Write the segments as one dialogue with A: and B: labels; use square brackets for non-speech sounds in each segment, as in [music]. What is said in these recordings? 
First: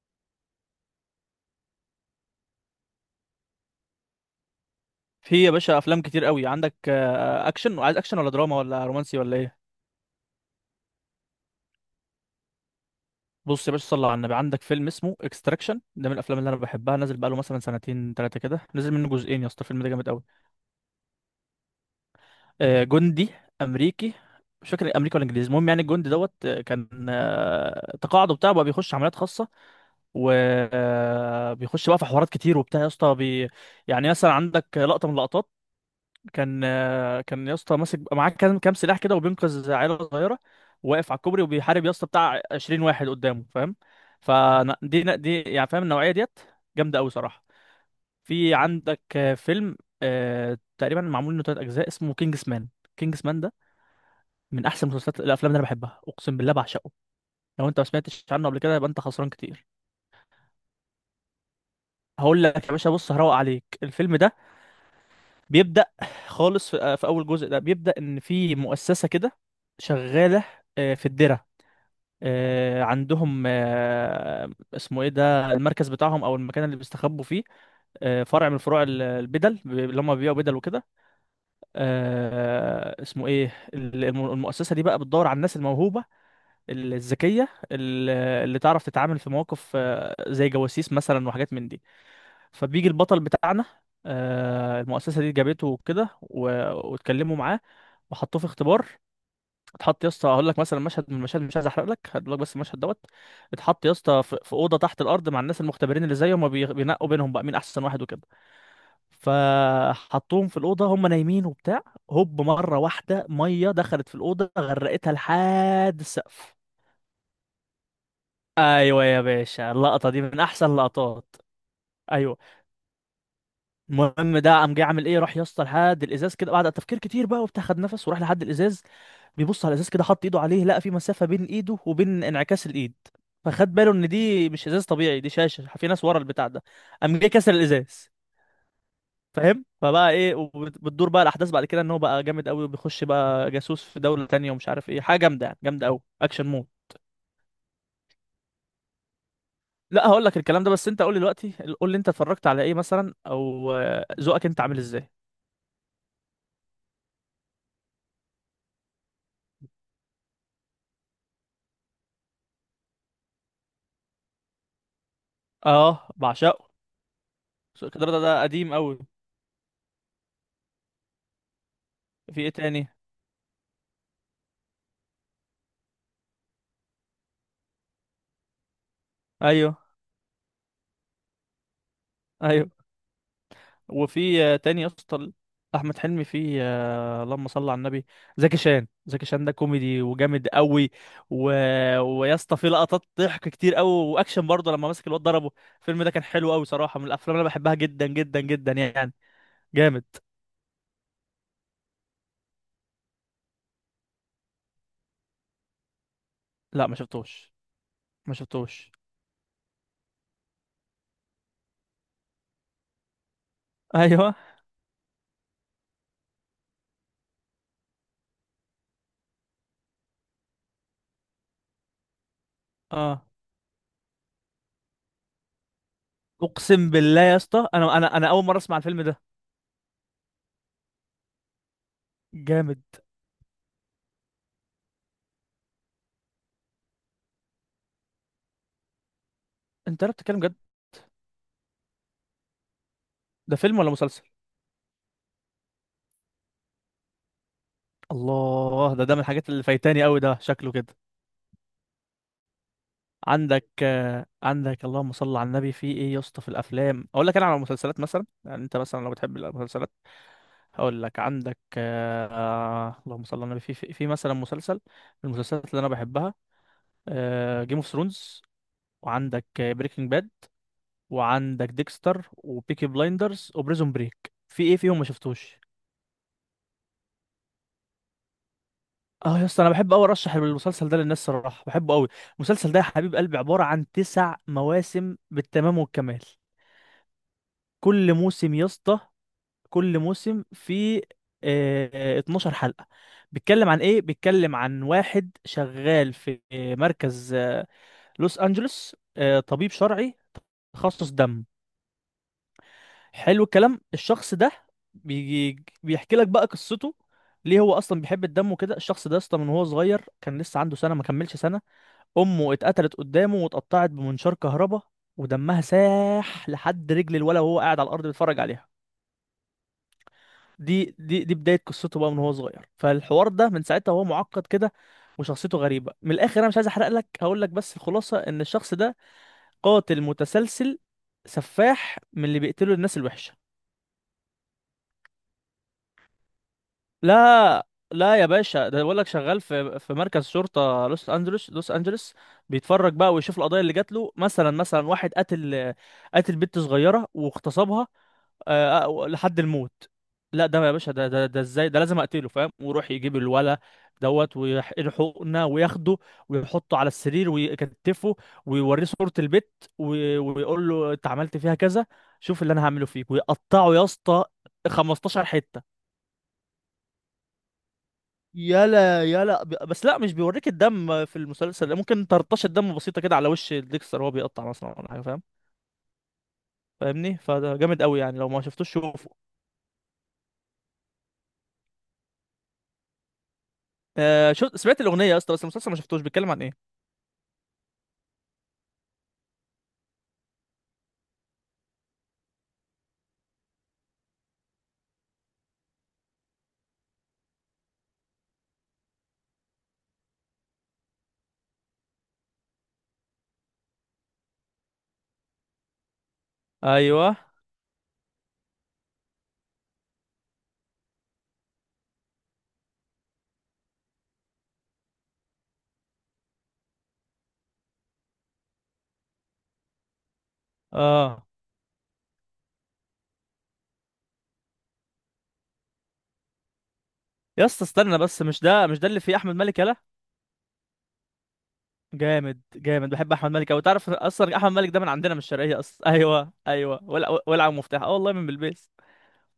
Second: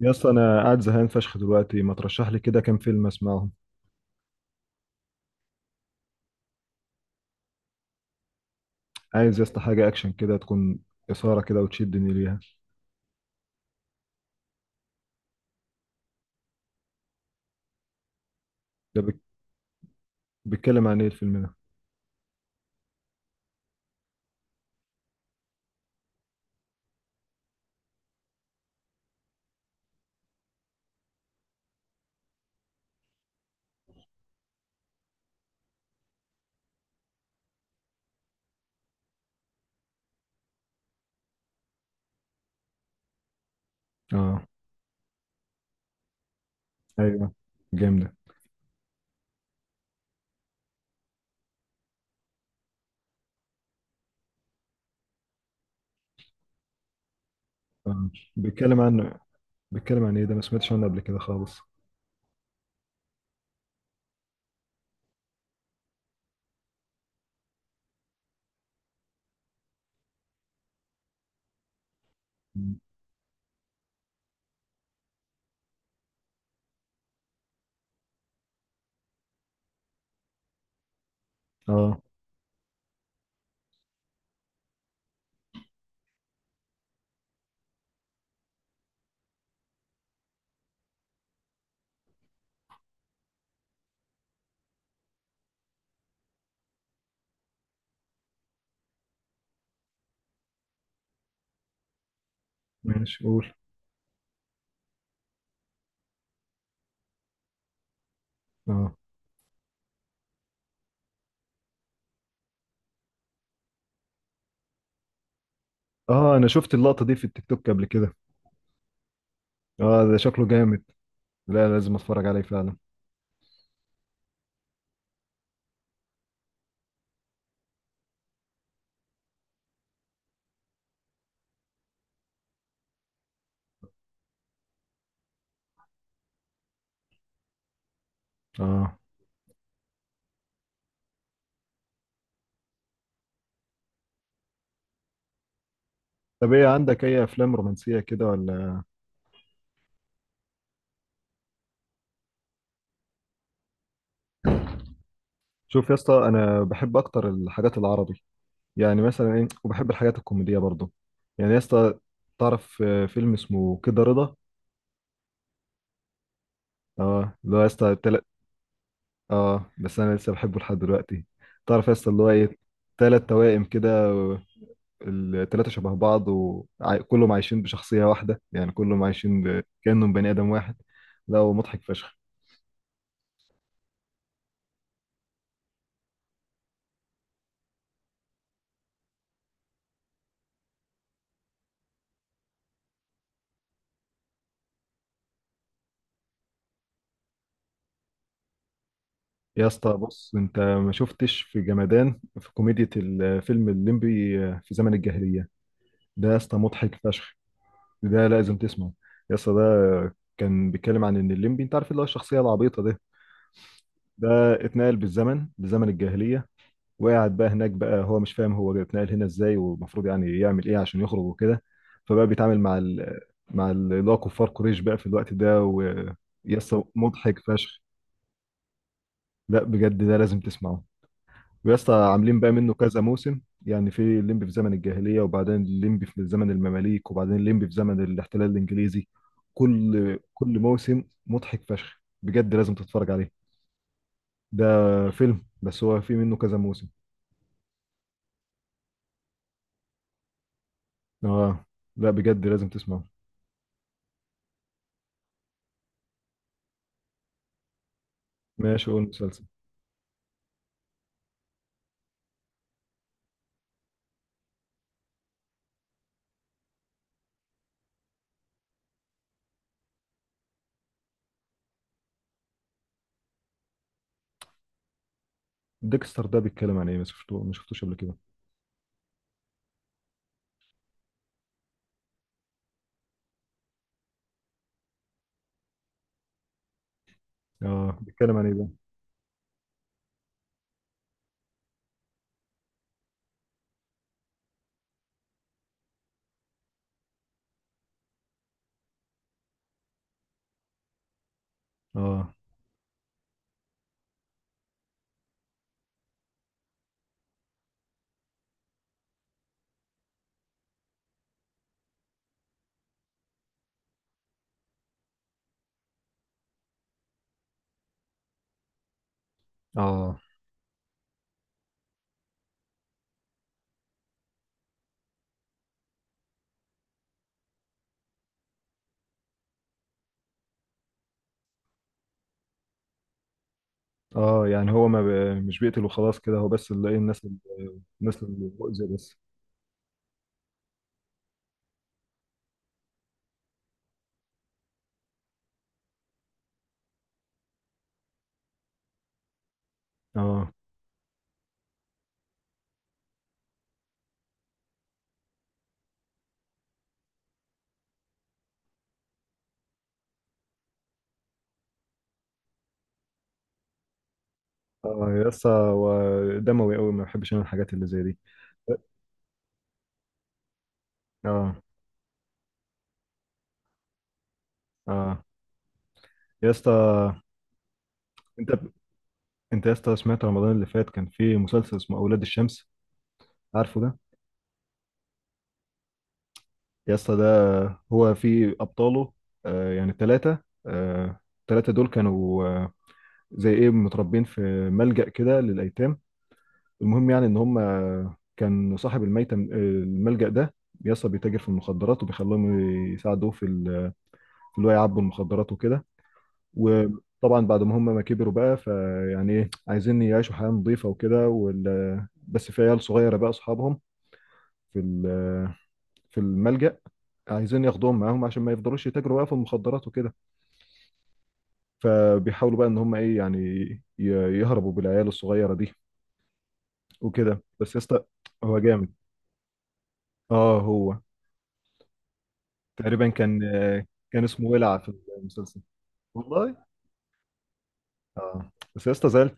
A: يا اسطى، انا قاعد زهقان فشخ دلوقتي، ما ترشح لي كده كام فيلم اسمعهم؟
B: في يا باشا افلام كتير قوي عندك، اكشن. وعايز اكشن ولا دراما ولا رومانسي ولا
A: عايز يا
B: ايه؟
A: اسطى حاجه اكشن كده، تكون اثاره كده وتشدني ليها.
B: بص يا باشا، صلى على النبي، عندك فيلم اسمه اكستراكشن. ده من الافلام اللي انا بحبها، نازل بقاله مثلا سنتين ثلاثه كده، نزل
A: ده
B: منه
A: بيك-
B: جزئين يا اسطى. الفيلم ده جامد قوي.
A: بيتكلم عن ايه الفيلم ده؟
B: جندي امريكي، مش فاكر امريكا ولا انجليزي، المهم يعني الجندي دوت كان تقاعده بتاعه بقى بيخش عمليات خاصه، وبيخش بقى في حوارات كتير وبتاع يا اسطى يعني مثلا عندك لقطه من اللقطات. كان كان يا اسطى ماسك معاه كام سلاح كده، وبينقذ عيله صغيره، واقف على الكوبري وبيحارب يا اسطى بتاع 20 واحد قدامه، فاهم؟
A: اه.
B: يعني فاهم النوعيه ديت، جامده قوي
A: ايوه،
B: صراحه.
A: جامد.
B: في عندك فيلم تقريبا معمول منه ثلاث اجزاء، اسمه كينجز مان. كينجز مان ده من احسن مسلسلات الافلام اللي انا بحبها، اقسم بالله بعشقه. لو انت ما
A: آه.
B: سمعتش عنه قبل كده
A: بيتكلم
B: يبقى انت
A: عن
B: خسران كتير.
A: بيتكلم عن ايه ده؟ ما سمعتش عنه قبل كده خالص.
B: هقول لك يا باشا، بص هروق عليك الفيلم ده. بيبدأ خالص في أول جزء، ده بيبدأ إن في مؤسسة كده شغالة، في الدرة، عندهم اسمه ايه ده، المركز بتاعهم او المكان اللي بيستخبوا فيه، فرع من فروع البدل، اللي هم بيبيعوا بدل وكده.
A: اه،
B: اسمه ايه المؤسسة دي بقى بتدور على الناس الموهوبة، الذكية، اللي تعرف تتعامل في مواقف زي جواسيس مثلا وحاجات من دي. فبيجي البطل بتاعنا، المؤسسه دي جابته وكده واتكلموا معاه وحطوه في اختبار. اتحط يا اسطى، هقول لك مثلا مشهد من المشاهد، مش عايز احرق لك، هقول لك بس المشهد دوت.
A: ماشي، قول.
B: اتحط يا اسطى في اوضه تحت الارض مع الناس المختبرين اللي زيه، هما بينقوا بينهم بقى مين احسن واحد وكده.
A: اه،
B: فحطوهم في الاوضه هما نايمين وبتاع، هوب مره واحده ميه دخلت في الاوضه غرقتها لحد
A: اه، انا
B: السقف.
A: شفت اللقطه دي في التيك توك قبل كده.
B: ايوه يا باشا،
A: اه،
B: اللقطه
A: ده
B: دي من
A: شكله
B: احسن
A: جامد.
B: لقطات.
A: لا، لازم اتفرج
B: ايوه،
A: عليه فعلا.
B: المهم ده قام جاي عامل ايه، راح يا اسطى لحد الازاز كده، بعد تفكير كتير بقى وبتاع، خد نفس وراح لحد الازاز. بيبص على الازاز كده، حط ايده عليه، لقى في مسافه بين ايده وبين انعكاس الايد، فخد باله ان دي مش ازاز طبيعي، دي شاشه في ناس ورا البتاع ده. قام جاي كسر الازاز،
A: اه،
B: فاهم؟ فبقى ايه، وبتدور بقى الاحداث بعد كده ان هو بقى جامد قوي، وبيخش بقى جاسوس في دوله تانية، ومش عارف ايه، حاجه جامده يعني، جامده قوي، اكشن
A: طب ايه،
B: مود.
A: عندك اي افلام رومانسيه كده ولا؟
B: لا هقول لك الكلام ده، بس انت قول لي دلوقتي، قول لي انت اتفرجت على ايه مثلا، او ذوقك انت عامل ازاي.
A: شوف يا اسطى، انا بحب اكتر الحاجات العربي. يعني مثلا ايه، وبحب الحاجات الكوميديه برضو. يعني يا اسطى، تعرف فيلم اسمه كده رضا؟
B: اه بعشقه.
A: اه، اللي هو يا اسطى
B: كدرادة
A: تلت.
B: ده قديم قوي.
A: اه، بس انا لسه بحبه لحد دلوقتي. تعرف يا اسطى اللي هو
B: في ايه
A: ايه؟
B: تاني؟
A: تلات توائم كده التلاتة شبه بعض وكلهم عايشين بشخصية واحدة، يعني كلهم عايشين
B: ايوه،
A: كأنهم بني آدم واحد. لا، ومضحك فشخ.
B: ايوه. وفي تاني يا اسطى، احمد حلمي في اللهم صل على النبي، زكي شان. زكي شان ده كوميدي وجامد قوي. و... ويا اسطى في لقطات ضحك كتير قوي، واكشن برضه لما مسك الواد ضربه. الفيلم ده كان حلو قوي صراحه، من الافلام اللي انا بحبها جدا جدا جدا يعني.
A: يا اسطى
B: جامد.
A: بص، انت ما شفتش في جمدان في كوميديا الفيلم الليمبي في زمن الجاهلية؟ ده يا اسطى
B: لا
A: مضحك
B: ما
A: فشخ.
B: شفتوش.
A: ده
B: ما
A: لازم
B: شفتوش.
A: تسمعه. يا اسطى ده كان بيتكلم عن ان الليمبي، انت عارف، اللي هو الشخصيه العبيطه ده. ده
B: ايوه.
A: اتنقل بالزمن لزمن الجاهليه. وقعد بقى هناك، بقى هو مش فاهم هو اتنقل هنا ازاي والمفروض يعني يعمل ايه عشان يخرج وكده. فبقى بيتعامل
B: اه.
A: اللي هو كفار قريش بقى في الوقت ده، ويسطا
B: اقسم بالله يا
A: مضحك
B: اسطى،
A: فشخ.
B: انا اول مره اسمع الفيلم ده.
A: لا بجد، ده لازم تسمعه. ويا اسطى، عاملين بقى منه
B: جامد.
A: كذا موسم. يعني في الليمبي في زمن الجاهلية، وبعدين الليمبي في زمن المماليك، وبعدين الليمبي في زمن الاحتلال الإنجليزي.
B: انت لا
A: كل
B: بتتكلم جد؟
A: كل موسم مضحك فشخ بجد، لازم تتفرج عليه.
B: ده فيلم ولا مسلسل؟
A: ده فيلم، بس هو في منه كذا موسم.
B: الله، ده ده من الحاجات اللي فايتاني قوي، ده شكله كده.
A: اه، لا بجد، لازم تسمعه.
B: عندك عندك اللهم صل على النبي في ايه يا اسطى في الافلام؟ اقول لك انا على المسلسلات مثلا يعني، انت
A: ماشي،
B: مثلا
A: قول
B: لو بتحب
A: مسلسل.
B: المسلسلات. هقول لك عندك اللهم صل على النبي، في في مثلا مسلسل من المسلسلات اللي انا بحبها: جيم اوف ثرونز، وعندك بريكنج باد، وعندك ديكستر وبيكي بلايندرز وبريزون بريك. في ايه فيهم ما شفتوش؟
A: ديكستر ده بيتكلم عن ايه؟ ما شفته، ما شفتوش قبل كده.
B: اه يا اسطى، انا بحب قوي ارشح المسلسل ده للناس صراحه، بحبه قوي. المسلسل ده يا حبيب قلبي عباره عن تسع مواسم بالتمام والكمال.
A: اه،
B: كل
A: بيتكلم عن ايه
B: موسم يا
A: ده؟
B: اسطى، كل موسم فيه 12 حلقه. بيتكلم عن ايه؟ بيتكلم عن واحد شغال في مركز لوس انجلوس، طبيب شرعي تخصص دم.
A: اه،
B: حلو. الكلام الشخص ده، بيجي بيحكي لك بقى قصته، ليه هو اصلا بيحب الدم وكده. الشخص ده اصلا من هو صغير، كان لسه عنده سنه ما كملش سنه، امه اتقتلت قدامه واتقطعت بمنشار كهرباء، ودمها ساح لحد رجل الولا وهو قاعد على الارض بيتفرج عليها.
A: اه،
B: دي بدايه قصته بقى من هو صغير، فالحوار ده من ساعتها وهو معقد كده، وشخصيته غريبه من الاخر. انا مش عايز احرق لك، هقول لك بس الخلاصه ان الشخص ده قاتل متسلسل، سفاح، من اللي بيقتلوا الناس الوحشه.
A: اه، يعني هو ما ب... مش بيقتل وخلاص كده هو، بس اللي ايه الناس.
B: لا
A: الناس
B: يا باشا، ده
A: المؤذية
B: بقول لك
A: بس.
B: شغال في مركز شرطه لوس انجلوس، لوس انجلوس. بيتفرج بقى ويشوف القضايا اللي جات له، مثلا مثلا واحد قتل، قتل بنت صغيره واغتصبها لحد الموت. لا
A: اه،
B: ده يا باشا، ده ازاي، ده لازم اقتله، فاهم؟ ويروح يجيب الولا دوت، ويحقنه وياخده ويحطه على السرير ويكتفه، ويوريه صورة البت، ويقول له انت عملت فيها كذا، شوف اللي انا هعمله فيك، ويقطعه يا اسطى
A: اه
B: 15
A: يا اسطى،
B: حتة.
A: هو دموي قوي، ما بحبش انا الحاجات اللي زي دي.
B: بس لا، مش بيوريك الدم في
A: اه،
B: المسلسل ده، ممكن ترطشة دم بسيطة كده على وش ديكستر وهو بيقطع مثلا ولا حاجة،
A: اه
B: فاهم؟
A: يا اسطى.
B: فاهمني؟ فده جامد قوي يعني، لو ما
A: انت
B: شفتوش شوفه.
A: انت يا اسطى، سمعت رمضان اللي فات كان في مسلسل اسمه اولاد الشمس؟ عارفه ده؟
B: آه شو، سمعت الأغنية يا اسطى، بس المسلسل ما شفتوش، بيتكلم عن ايه؟
A: يا اسطى ده، هو في ابطاله يعني ثلاثه دول كانوا زي ايه، متربين في ملجأ كده للايتام. المهم يعني ان هم، كان صاحب الميتة الملجأ ده يا اسطى، بيتاجر في المخدرات وبيخليهم يساعدوه في اللي هو يعبوا المخدرات وكده.
B: ايوه.
A: وطبعا بعد ما هم ما كبروا بقى، فيعني ايه عايزين يعيشوا حياة نظيفة وكده بس في عيال صغيرة بقى أصحابهم في ال- في الملجأ، عايزين ياخدوهم معاهم عشان ما يفضلوش يتاجروا بقى في المخدرات وكده.
B: اه.
A: فبيحاولوا بقى ان هم ايه يعني، ي- يهربوا بالعيال الصغيرة دي وكده،
B: يا اسطى
A: بس يا
B: استنى
A: اسطى.
B: بس، مش
A: هو
B: ده مش ده
A: جامد.
B: اللي فيه أحمد مالك؟ يلا
A: اه، هو
B: جامد جامد،
A: تقريبا
B: بحب أحمد
A: كان
B: مالك أوي. تعرف
A: كان
B: أصلا
A: اسمه
B: أحمد مالك
A: ولع
B: ده
A: في
B: من عندنا من الشرقية
A: المسلسل.
B: أصلا؟ [laughs] ايوه
A: والله.
B: ايوه، ولع ولع مفتاح، اه والله، من
A: اه،
B: بلبيس.
A: بس يا اسطى، زعلت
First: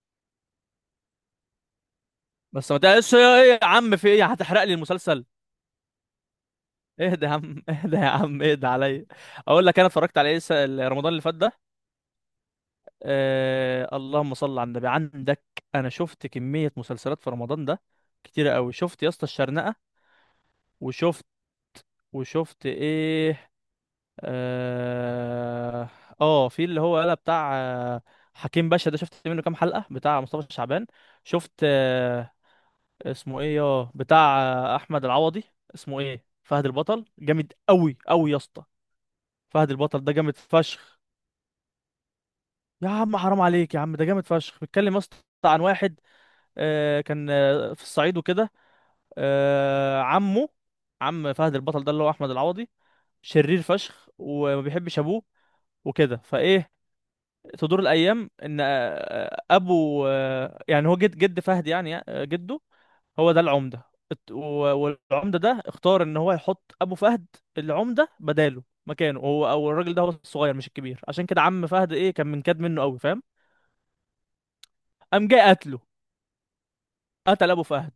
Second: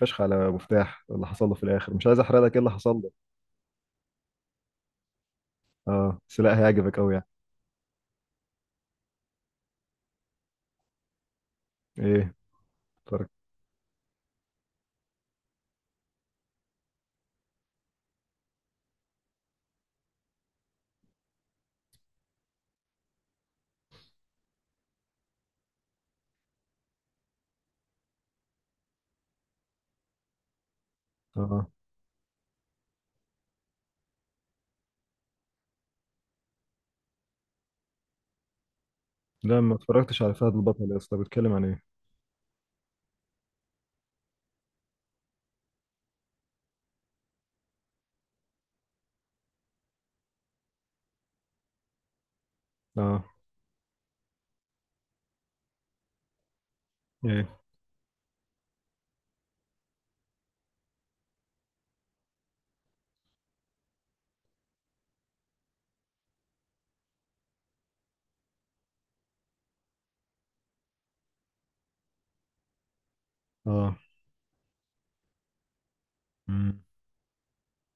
A: فشخ على مفتاح اللي حصل له في الاخر، مش عايز احرق لك ايه اللي
B: بس ما
A: حصل له.
B: تقلقش ايه يا عم، في ايه هتحرق لي المسلسل؟
A: اه بس لا، هيعجبك قوي
B: اهدى
A: يعني.
B: يا عم، اهدى يا عم، اهدى عليا. اقول لك انا اتفرجت على ايه رمضان اللي فات ده.
A: ايه؟ اتفرجت.
B: اللهم صل على النبي، عندك، انا شفت كمية مسلسلات في رمضان ده كتيرة قوي. شفت يا اسطى الشرنقة، وشفت، وشفت ايه، اه, في اللي هو قال بتاع حكيم باشا، ده شفت منه كام حلقة، بتاع مصطفى شعبان. شفت
A: اه،
B: اسمه ايه يا بتاع، احمد العوضي، اسمه ايه، فهد البطل. جامد قوي قوي يا اسطى.
A: لا
B: فهد
A: ما
B: البطل ده
A: اتفرجتش على
B: جامد
A: فهد البطل، يا
B: فشخ،
A: اسطى بيتكلم عن ايه؟
B: يا عم حرام عليك يا عم، ده جامد فشخ. بيتكلم يا اسطى عن واحد كان في الصعيد وكده. عمه، عم فهد البطل ده اللي هو احمد العوضي،
A: اه.
B: شرير فشخ وما بيحبش ابوه وكده فايه.
A: ايه؟
B: تدور الايام ان ابو يعني هو جد فهد يعني جده، هو ده العمده. الت- و- والعمده ده اختار ان هو يحط ابو فهد العمده بداله مكانه هو، او الراجل ده هو الصغير مش الكبير. عشان كده عم فهد ايه، كان منكد منه قوي، فاهم؟
A: اه.
B: قام جاي قتله،
A: امم.
B: قتل ابو فهد،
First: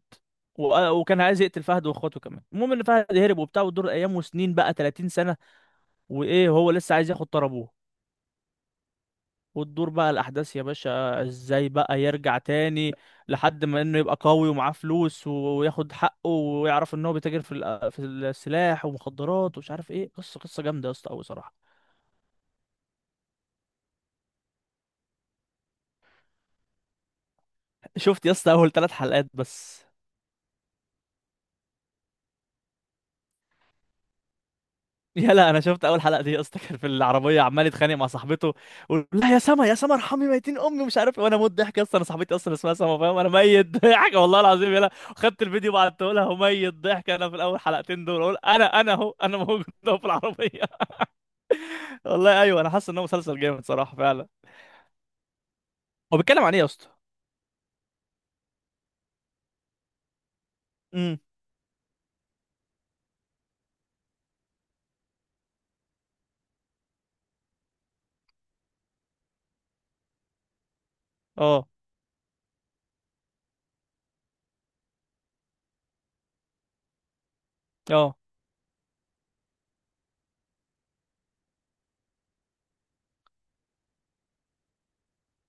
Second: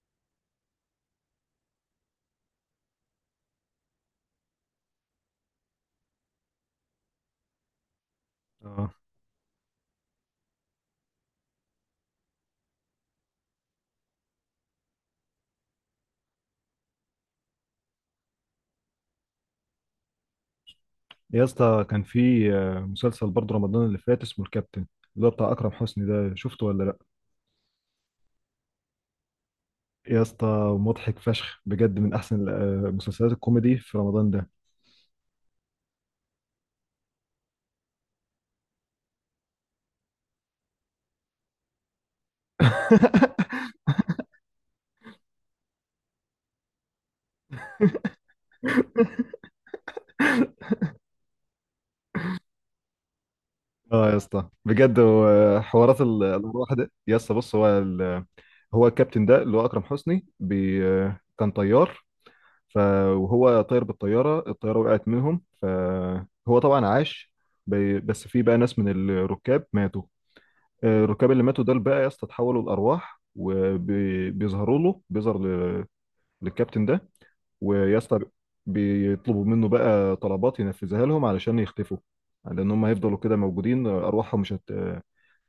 B: وكان عايز يقتل فهد واخواته كمان. المهم ان فهد هرب وبتاع، وتدور ايام وسنين بقى 30 سنه وايه، هو لسه عايز ياخد طار ابوه.
A: اه.
B: وتدور بقى الاحداث يا باشا ازاي بقى يرجع تاني، لحد ما انه يبقى قوي ومعاه فلوس وياخد حقه، ويعرف ان هو بيتاجر في في السلاح ومخدرات ومش عارف ايه. قصه قصه جامده يا اسطى قوي
A: يا
B: صراحه.
A: اسطى كان في مسلسل برضه رمضان اللي فات اسمه الكابتن. اللي هو بتاع اكرم حسني ده، شفته ولا لا؟
B: شفت يا اسطى اول ثلاث حلقات بس.
A: يا اسطى مضحك فشخ بجد، من احسن مسلسلات الكوميدي في رمضان ده.
B: يلا انا شفت اول حلقه دي يا اسطى، كان في العربيه عمال يتخانق مع صاحبته، ويقول لا يا سما يا سما ارحمي ميتين امي مش عارف إيه، وانا موت ضحك يا اسطى، انا صاحبتي اصلا اسمها سما، فاهم؟ انا ميت [laughs] ضحك والله العظيم، يلا خدت الفيديو وبعته لها، وميت ضحك. انا في الاول حلقتين دول اقول انا اهو، انا موجود [laughs] اهو في العربيه. [laughs] والله ايوه، انا حاسس انه مسلسل جامد صراحه
A: اه يا
B: فعلا.
A: اسطى بجد، هو حوارات
B: هو بيتكلم عن ايه يا اسطى؟
A: الواحد، يا اسطى بص، هو الكابتن ده اللي هو اكرم حسني
B: امم
A: كان طيار. ف وهو طاير بالطيارة، الطيارة وقعت منهم، فهو طبعا عاش. بس في بقى ناس من الركاب ماتوا. الركاب اللي ماتوا
B: اه.
A: دول بقى يا اسطى، اتحولوا لأرواح وبيظهروا له، للكابتن ده. ويا
B: اه.
A: اسطى، بيطلبوا منه بقى طلبات ينفذها لهم علشان يختفوا. لأن هم هيفضلوا كده موجودين، أرواحهم مش هت...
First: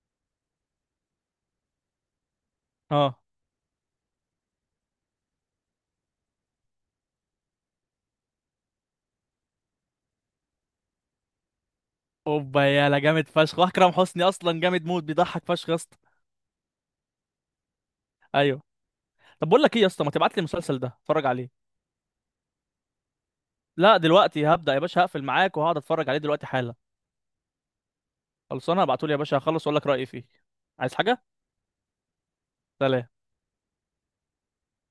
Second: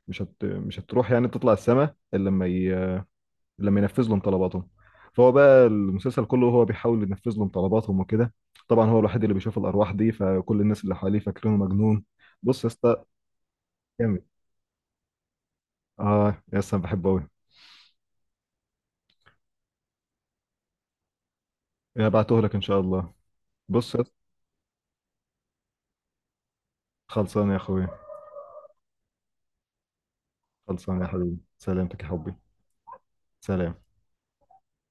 A: مش هت... مش هتروح يعني تطلع السماء، إلا
B: اه.
A: لما ينفذ لهم طلباتهم. فهو بقى، المسلسل كله هو بيحاول ينفذ لهم طلباتهم وكده. طبعا هو الوحيد اللي بيشوف الارواح دي، فكل الناس اللي حواليه فاكرينه مجنون. بص
B: اوبا،
A: يا
B: يلا
A: اسطى.
B: جامد فشخ، واكرم حسني
A: جامد.
B: اصلا جامد، موت بيضحك فشخ يا اسطى.
A: اه يا اسطى، أنا بحبه قوي.
B: ايوه. طب بقول لك ايه يا اسطى، ما تبعت لي المسلسل ده اتفرج عليه.
A: هبعته لك ان شاء الله. بص
B: لا
A: يا اسطى.
B: دلوقتي هبدأ يا باشا، هقفل معاك وهقعد اتفرج عليه دلوقتي حالا.
A: خلصان يا اخويا.
B: خلصانه، ابعتولي يا باشا، هخلص واقول لك رأيي فيه. عايز
A: خلصان يا
B: حاجة؟
A: حبيبي، سلامتك يا حبي.
B: سلام.
A: سلام.